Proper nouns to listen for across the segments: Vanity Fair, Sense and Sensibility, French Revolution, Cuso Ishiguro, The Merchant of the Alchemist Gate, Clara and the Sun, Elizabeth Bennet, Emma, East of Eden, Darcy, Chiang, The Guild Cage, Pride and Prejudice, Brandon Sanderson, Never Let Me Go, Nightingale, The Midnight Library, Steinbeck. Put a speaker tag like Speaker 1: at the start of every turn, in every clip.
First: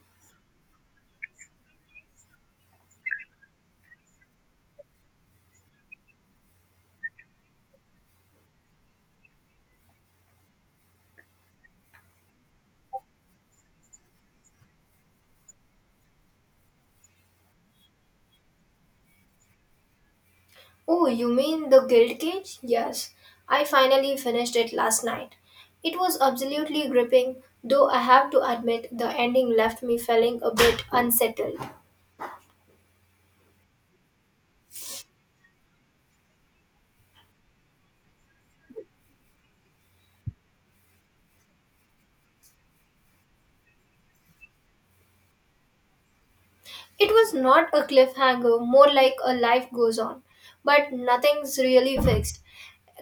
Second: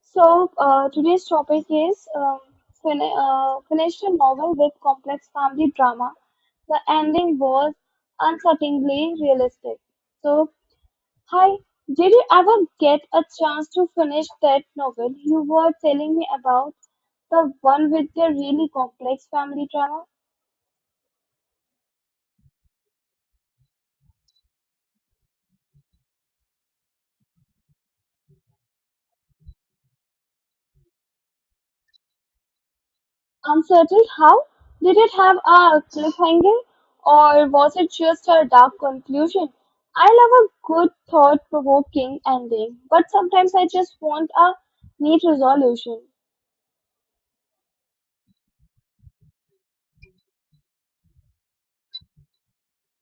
Speaker 1: Today's topic is finished a novel with complex family drama. The ending was uncertainly realistic. So, hi, did you ever get a chance to finish that novel you were telling me about? The one with the really complex family drama?
Speaker 2: Oh, you mean The Guild Cage? Yes, I finally finished it last night. It was absolutely gripping, though I have to admit the ending left me feeling a bit unsettled.
Speaker 1: Uncertain how? Did it have a cliffhanger, or was it just a dark conclusion? I love a good thought provoking ending, but sometimes I just want a neat resolution.
Speaker 2: It was not a cliffhanger, more like a life goes on, but nothing's really fixed.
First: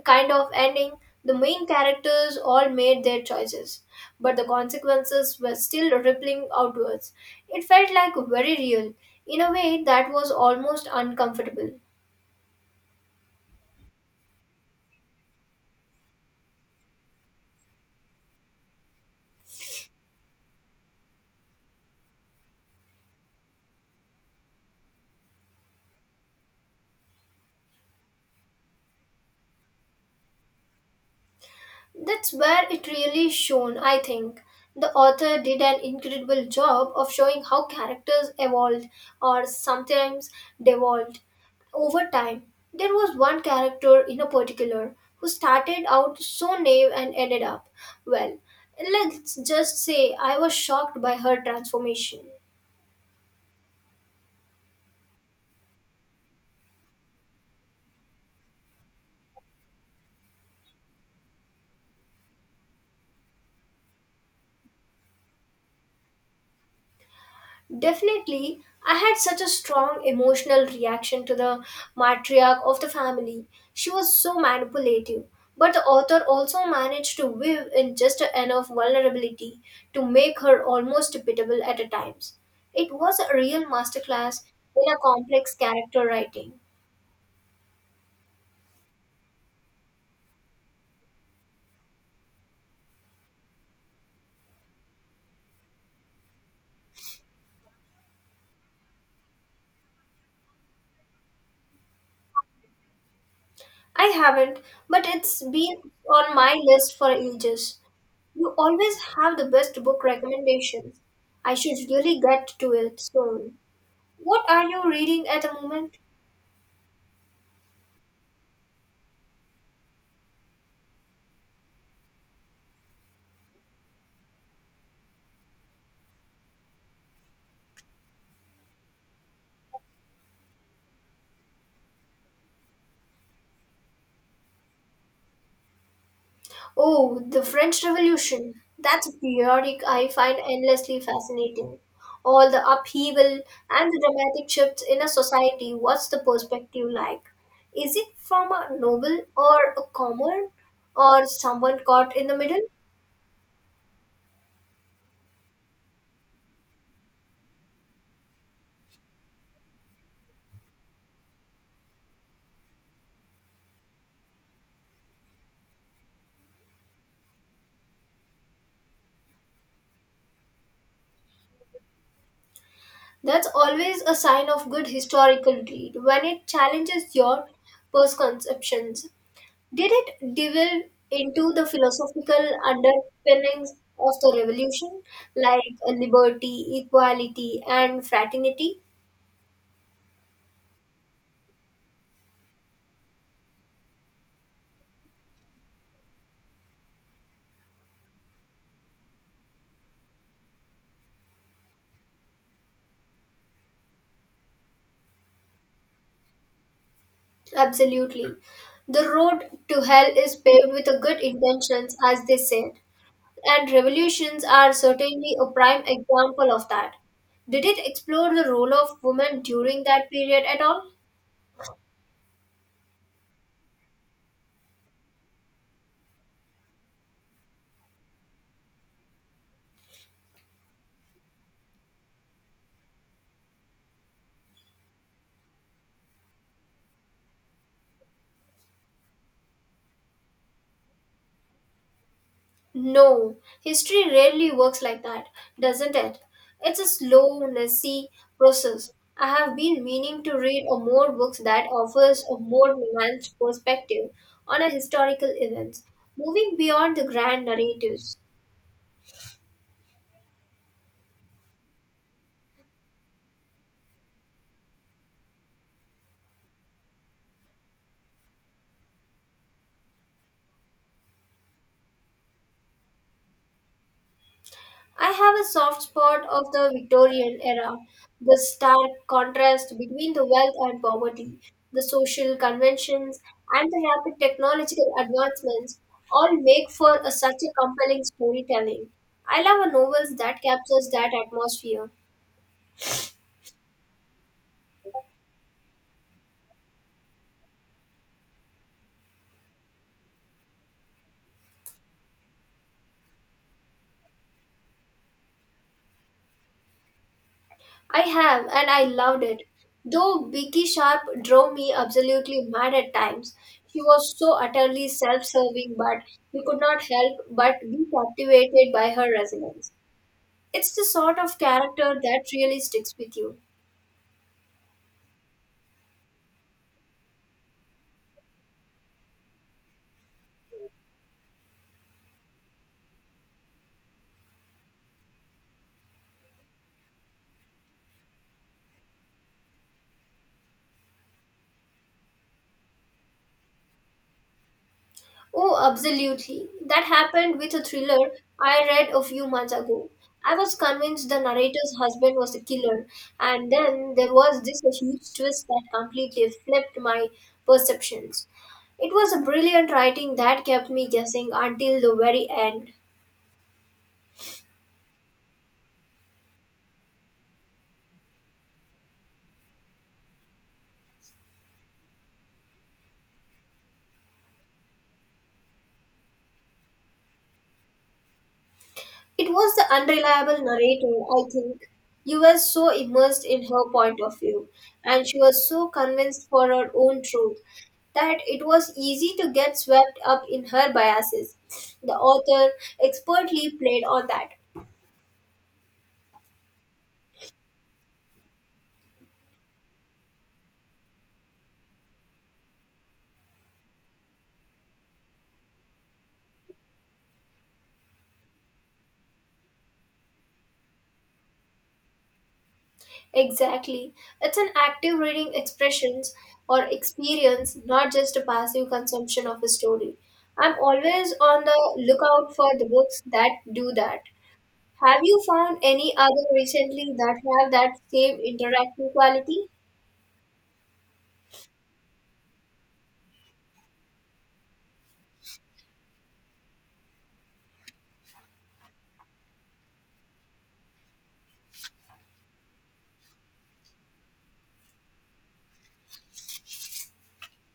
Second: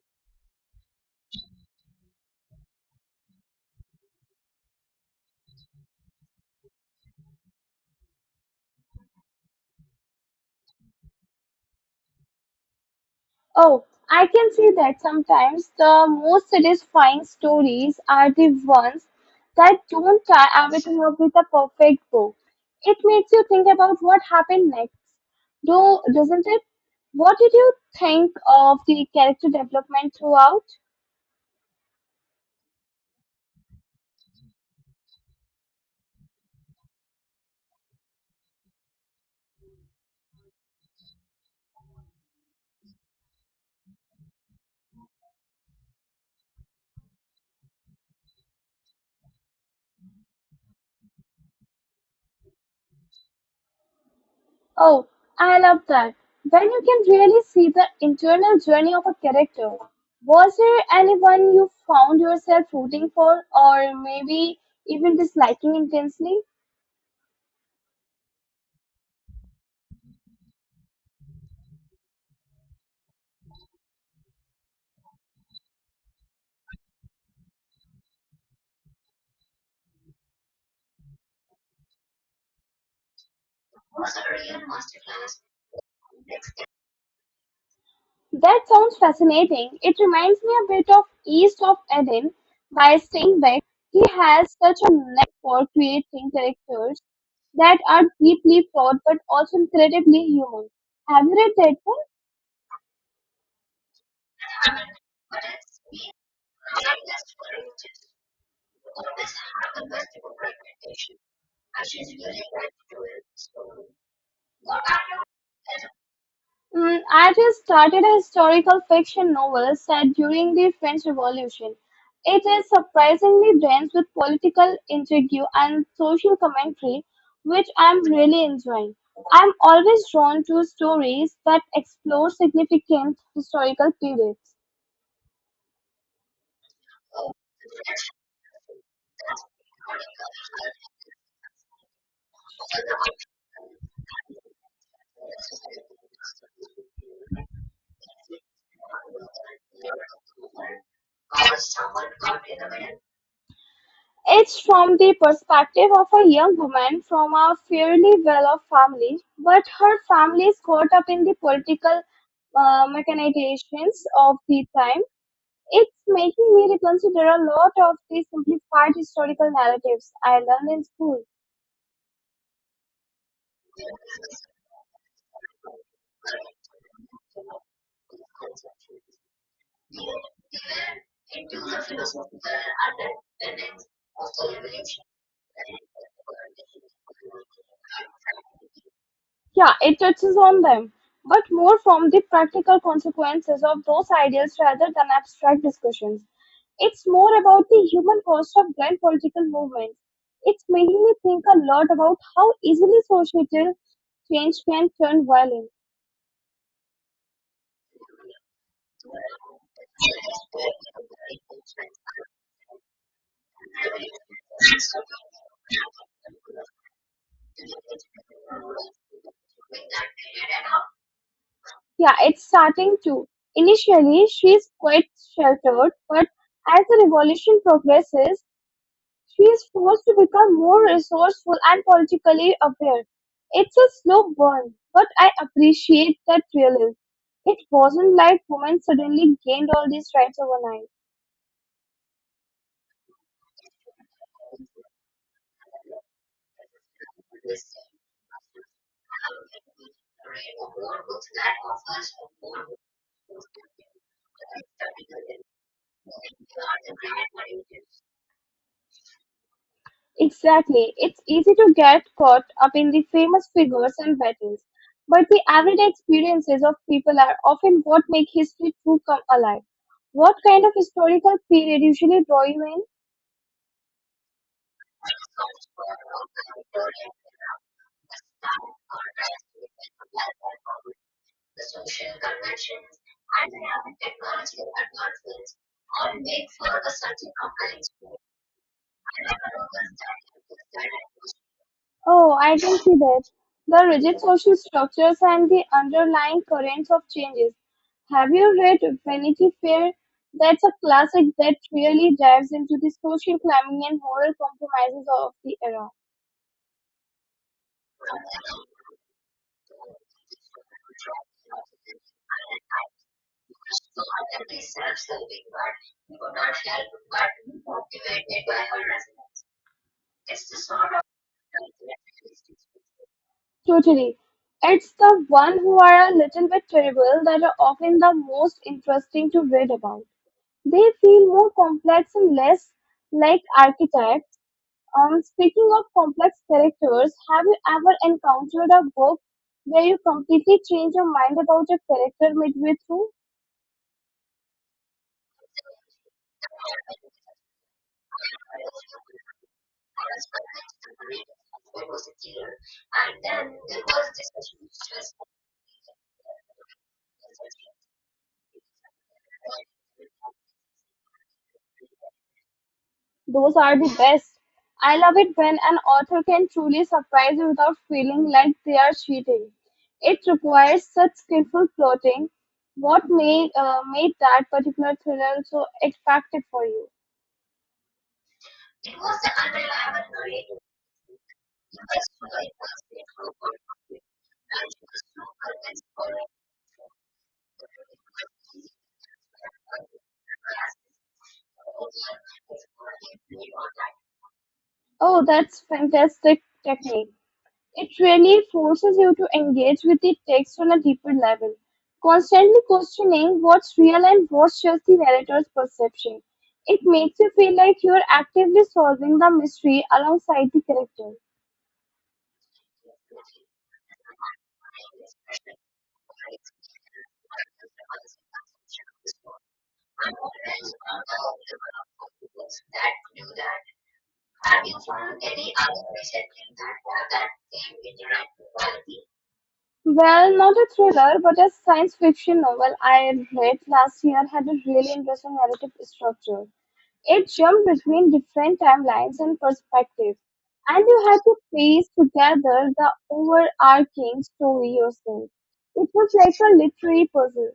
Speaker 2: Kind of ending, the main characters all made their choices, but the consequences were still rippling outwards. It felt like very real, in a way that was almost uncomfortable.
Speaker 1: Oh, I can see that sometimes the most satisfying stories are the ones that don't tie everything up with a perfect bow. It makes you think about what happened next, though, doesn't it? What did you think of the character development throughout?
Speaker 2: That's where it really shone, I think. The author did an incredible job of showing how characters evolved or sometimes devolved over time. There was one character in a particular who started out so naive and ended up, well, let's just say I was shocked by her transformation.
Speaker 1: Oh, I love that. When you can really see the internal journey of a character. Was there anyone you found yourself rooting for or maybe even disliking intensely?
Speaker 2: Definitely, I had such a strong emotional reaction to the matriarch of the family. She was so manipulative. But the author also managed to weave in just enough vulnerability to make her almost pitiable at times. It was a real masterclass in a complex character writing.
Speaker 1: That sounds fascinating. It reminds me a bit of East of Eden by Steinbeck. He has such a knack for creating characters that are deeply flawed but also incredibly human. Have you read that one?
Speaker 2: I haven't, but it's been on my list for ages. You always have the best book recommendations. I should really get to it soon. What are you reading at the moment?
Speaker 1: Mm, I just started a historical fiction novel set during the French Revolution. It is surprisingly dense with political intrigue and social commentary, which I'm really enjoying. I'm always drawn to stories that explore significant historical periods.
Speaker 2: Oh, The French Revolution. That's a periodic I find endlessly fascinating. All the upheaval and the dramatic shifts in a society. What's the perspective like? Is it from a noble or a common or someone caught in the middle?
Speaker 1: It's from the perspective of a young woman from a fairly well-off family, but her family is caught up in the political machinations of the time. It's making me reconsider a lot of the simplified historical narratives I learned in school.
Speaker 2: That's always a sign of good historical read when it challenges your preconceptions. Did it delve into the philosophical underpinnings of the revolution, like liberty, equality, and fraternity?
Speaker 1: Yeah, it touches on them, but more from the practical consequences of those ideas rather than abstract discussions. It's more about the human cost of grand political movements. It's making me think a lot about how easily societal change can turn violent.
Speaker 2: Absolutely. The road to hell is paved with good intentions, as they said, and revolutions are certainly a prime example of that. Did it explore the role of women during that period at all?
Speaker 1: Yeah, it's starting to. Initially, she's quite sheltered, but as the revolution progresses, she is forced to become more resourceful and politically aware. It's a slow burn, but I appreciate that realism. It wasn't like women suddenly gained all these rights overnight.
Speaker 2: No, history rarely works like that, doesn't it? It's a slow, messy process. I have been meaning to read a more books that offers a more nuanced perspective on a historical events, moving beyond the grand narratives.
Speaker 1: Exactly. It's easy to get caught up in the famous figures and battles, but the everyday experiences of people are often what make history true come alive. What kind of historical period usually draw you in?
Speaker 2: I have a soft spot of the Victorian era, the stark contrast between the wealth and poverty, the social conventions, and the rapid technological advancements all make for a, such a compelling storytelling. I love a novels that captures that atmosphere.
Speaker 1: Oh, I can see that. The rigid social structures and the underlying currents of changes. Have you read Vanity Fair? That's a classic that really dives into the social climbing and moral compromises of the era.
Speaker 2: I have, and I loved it. Though Becky Sharp drove me absolutely mad at times, she was so utterly self-serving, but you could not help but be captivated by her resilience. It's the sort of character that really sticks with you.
Speaker 1: Totally. It's the one who are a little bit terrible that are often the most interesting to read about. They feel more complex and less like archetypes. Speaking of complex characters, have you ever encountered a book where you completely change your mind about a character midway through?
Speaker 2: Oh, absolutely. That happened with a thriller I read a few months ago. I was convinced the narrator's husband was the killer, and then there was this huge twist that completely flipped my perceptions. It was a brilliant writing that kept me guessing until the very end.
Speaker 1: Those are the best. I love it when an author can truly surprise you without feeling like they are cheating. It requires such skillful plotting. What made made that particular thriller so effective for you?
Speaker 2: It was the unreliable narrator, I think. You were so immersed in her point of view, and she was so convinced for her own truth that it was easy to get swept up in her biases. The author expertly played on that.
Speaker 1: Oh, that's fantastic technique. It really forces you to engage with the text on a deeper level, constantly questioning what's real and what's just the narrator's perception. It makes you feel like you're actively solving the mystery alongside the character.
Speaker 2: Exactly. It's an active reading expressions or experience, not just a passive consumption of a story. I'm always on the lookout for the books that do that. Have you found any other recently that have that same interactive quality?
Speaker 1: Well, not a thriller, but a science fiction novel I read last year had a really interesting narrative structure. It jumped between different timelines and perspectives, and you had to piece together the overarching story yourself. It was like a literary puzzle.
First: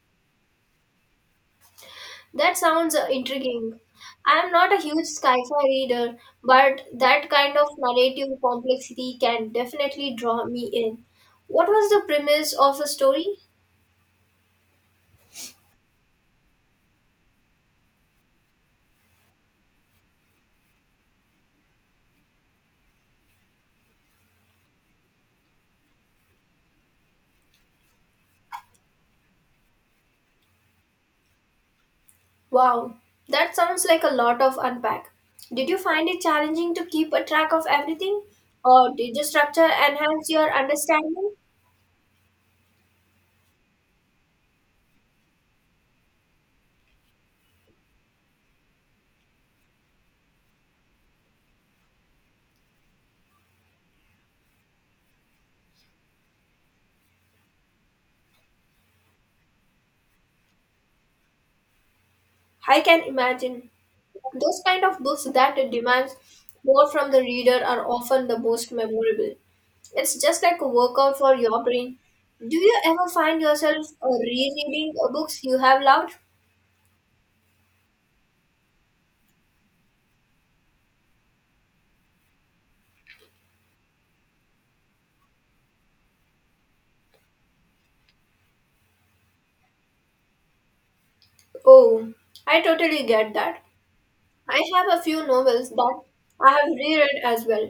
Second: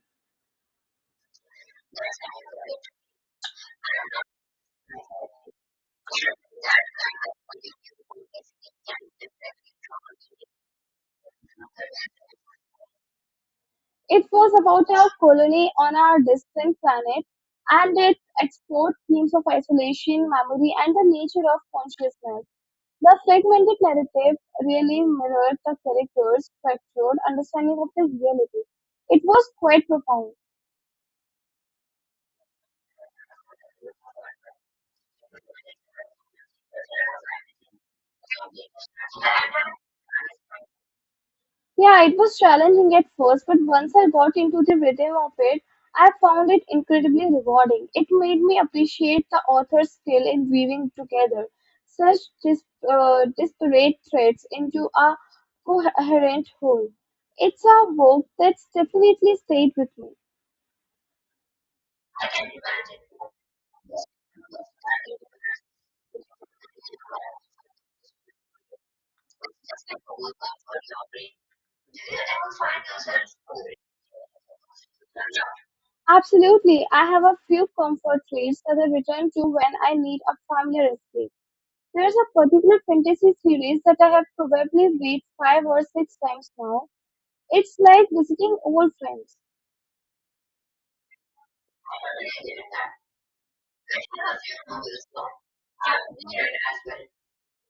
Speaker 2: That sounds intriguing. I am not a huge sci-fi reader, but that kind of narrative complexity can definitely draw me in. What was the premise of the story?
Speaker 1: It was about a colony on a distant planet, and it explored themes of isolation, memory, and the nature of consciousness. The fragmented narrative really mirrored the characters' fractured understanding of the reality. It was quite profound.
Speaker 2: Wow, that sounds like a lot of unpack. Did you find it challenging to keep a track of everything, or did the structure enhance your understanding?
Speaker 1: Yeah, it was challenging at first, but once I got into the rhythm of it, I found it incredibly rewarding. It made me appreciate the author's skill in weaving together such dis- disparate threads into a coherent whole. It's a work that's definitely stayed with me.
Speaker 2: I can imagine those kind of books that demands more from the reader are often the most memorable. It's just like a workout for your brain. Do you ever find yourself rereading books you have loved?
Speaker 1: Absolutely, I have a few comfort reads that I return to when I need a familiar escape. There's a particular fantasy series that I have probably read five or six times now. It's like visiting old friends.
Speaker 2: Oh, I totally get that. I have a few novels that I have reread as well.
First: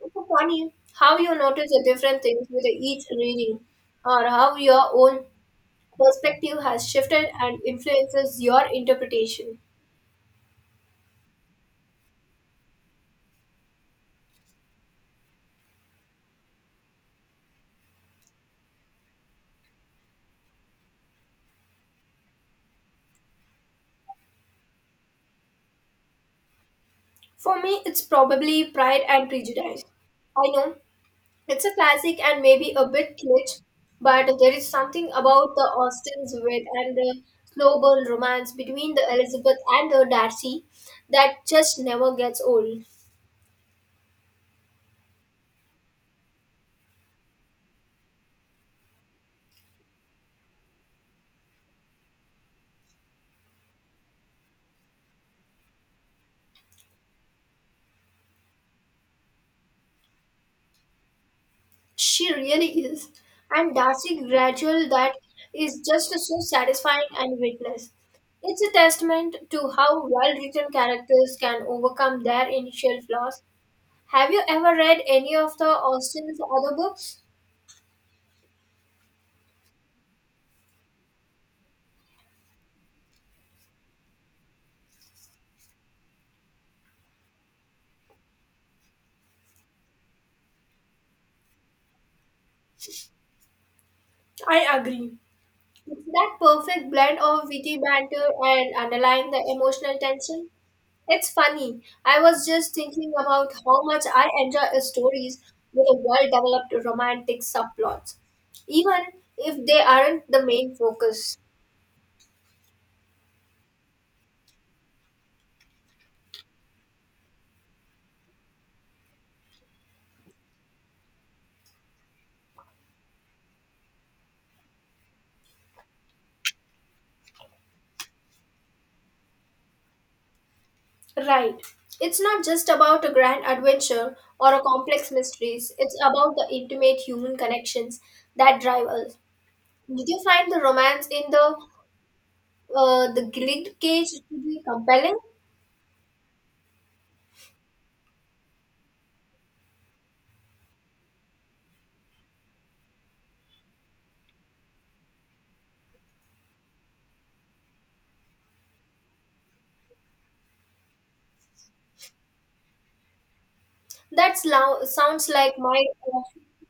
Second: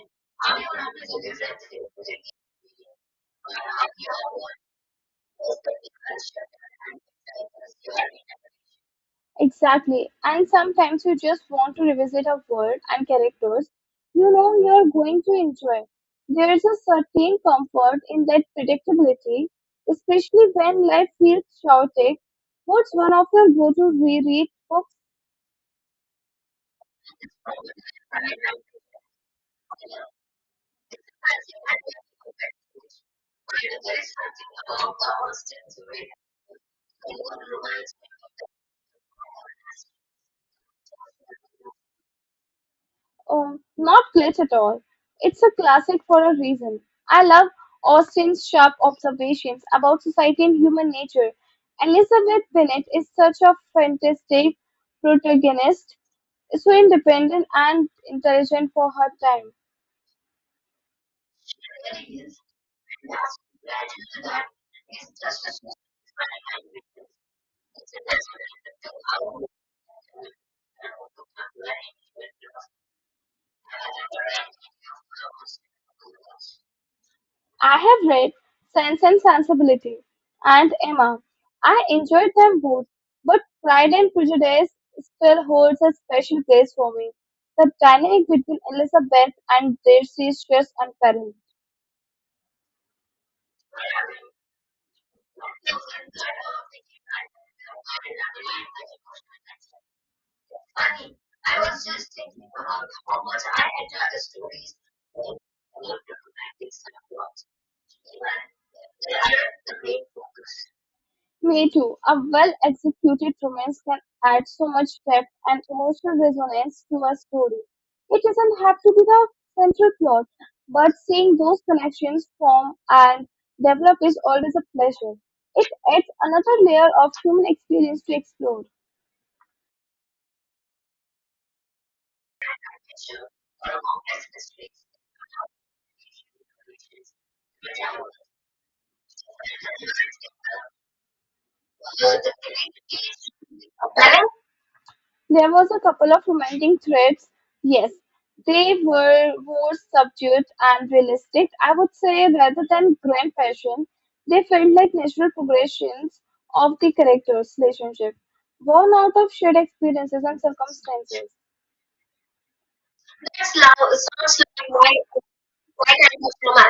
Speaker 2: It's so funny how you notice the different things with each reading, or how your own perspective has shifted and influences your interpretation.
Speaker 1: Exactly. And sometimes you just want to revisit a world and characters you know you're going to enjoy. There is a certain comfort in that predictability, especially when life feels chaotic. What's one of your go-to reread books?
Speaker 2: For me, it's probably Pride and Prejudice. I know it's a classic and maybe a bit kitsch, but there is something about the Austens' wit and the slow burn romance between the Elizabeth and the Darcy that just never gets old.
Speaker 1: Oh, not glitch at all. It's a classic for a reason. I love Austen's sharp observations about society and human nature. Elizabeth Bennet is such a fantastic protagonist, so independent and intelligent for her time.
Speaker 2: She really is, and Darcy gradual that is just so satisfying and witness. It's a testament to how well written characters can overcome their initial flaws. Have you ever read any of the Austen's other books?
Speaker 1: I have read Sense and Sensibility and Emma. I enjoyed them both, but Pride and Prejudice still holds a special place for me. The dynamic between Elizabeth and Darcy is just unparalleled.
Speaker 2: It's that perfect blend of witty banter and underlying the emotional tension. It's funny. I was just thinking about how much I enjoy stories with a well-developed romantic subplots, even if they aren't the main focus.
Speaker 1: Me too. A well executed romance can add so much depth and emotional resonance to a story. It doesn't have to be the central plot, but seeing those connections form and develop is always a pleasure. It adds another layer of human experience to explore.
Speaker 2: Right. It's not just about a grand adventure or a complex mysteries. It's about the intimate human connections that drive us. Did you find the romance in the grid cage to be compelling?
Speaker 1: There was a couple of romantic threads, yes. They were more subdued and realistic, I would say, rather than grand passion. They felt like natural progressions of the characters' relationship, born out of shared experiences and circumstances.
Speaker 2: That sounds like my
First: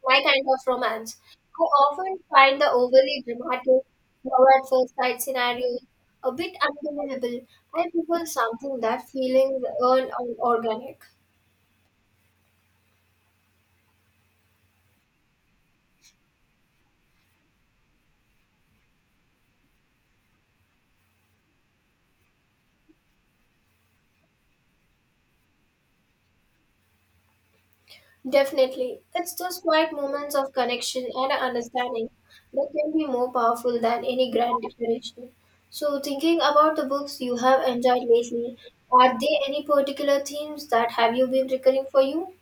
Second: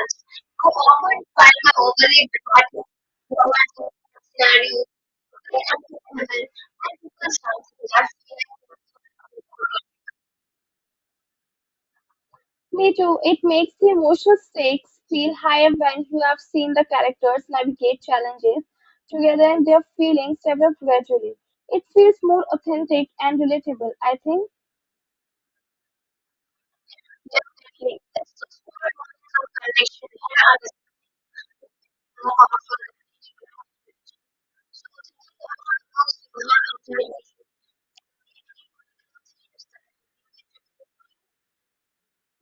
Speaker 2: my kind of romance. I often find the overly dramatic, love at first sight scenarios a bit unbelievable. I prefer something that feeling earned and organic.
Speaker 1: Me too, it makes the emotional stakes feel higher when you have seen the characters navigate challenges together and their feelings develop gradually. It feels more authentic and relatable, I think.
Speaker 2: Definitely. It's those quiet moments of connection and understanding that can be more powerful than any grand declaration. So, thinking about the books you have enjoyed lately, are there any particular themes that have you been recurring for you?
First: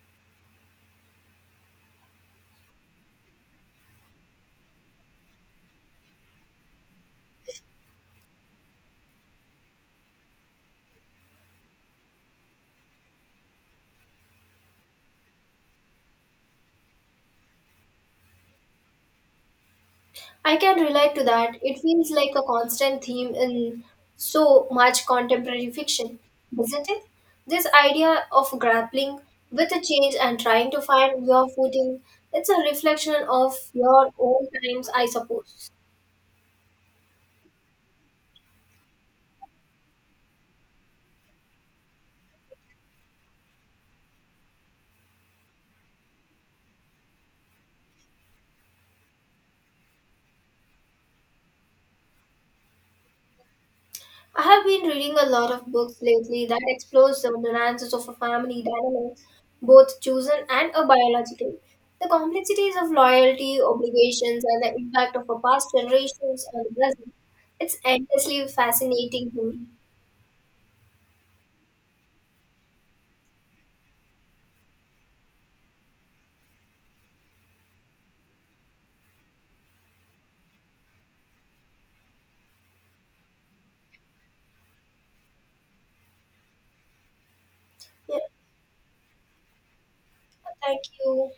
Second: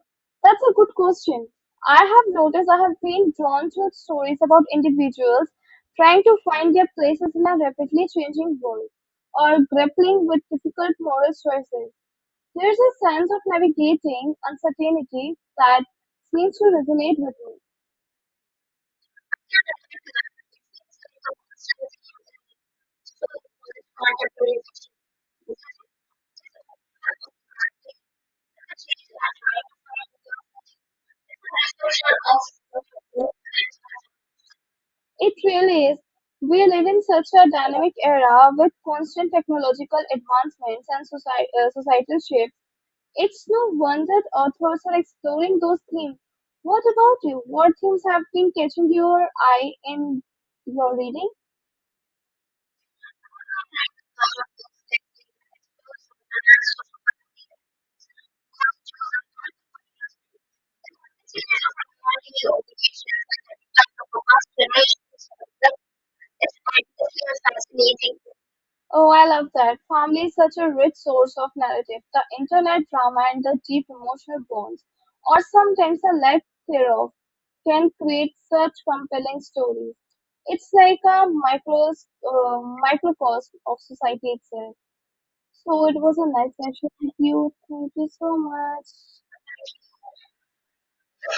Speaker 1: That's a good question. I have noticed I have been drawn to stories about individuals trying to find their places in a rapidly changing world or grappling with difficult moral choices. There's a sense of navigating uncertainty that seems to resonate with me.
Speaker 2: I can relate to that. It feels like a constant theme in so much contemporary fiction, isn't it? This idea of grappling with a change and trying to find your footing, it's a reflection of your own times, I
Speaker 1: It
Speaker 2: suppose.
Speaker 1: really is. We live in such a dynamic era with constant technological advancements and societal shifts. It's no wonder authors are exploring those themes. What about you? What themes have been catching your eye in your reading?
Speaker 2: I have been reading a lot of books lately that explores the nuances of a family dynamics, both chosen and a biological. The complexities of loyalty, obligations, and the impact of a past generations on the present. It's endlessly
Speaker 1: Oh, I
Speaker 2: fascinating to
Speaker 1: love
Speaker 2: me.
Speaker 1: that. Family is such a rich source of narrative. The internet drama and the deep emotional bonds, or sometimes the lack thereof, can create such compelling stories. It's like a microcosm of society itself. So it was a nice session with you. Thank you
Speaker 2: Yeah,
Speaker 1: so much.
Speaker 2: thank you.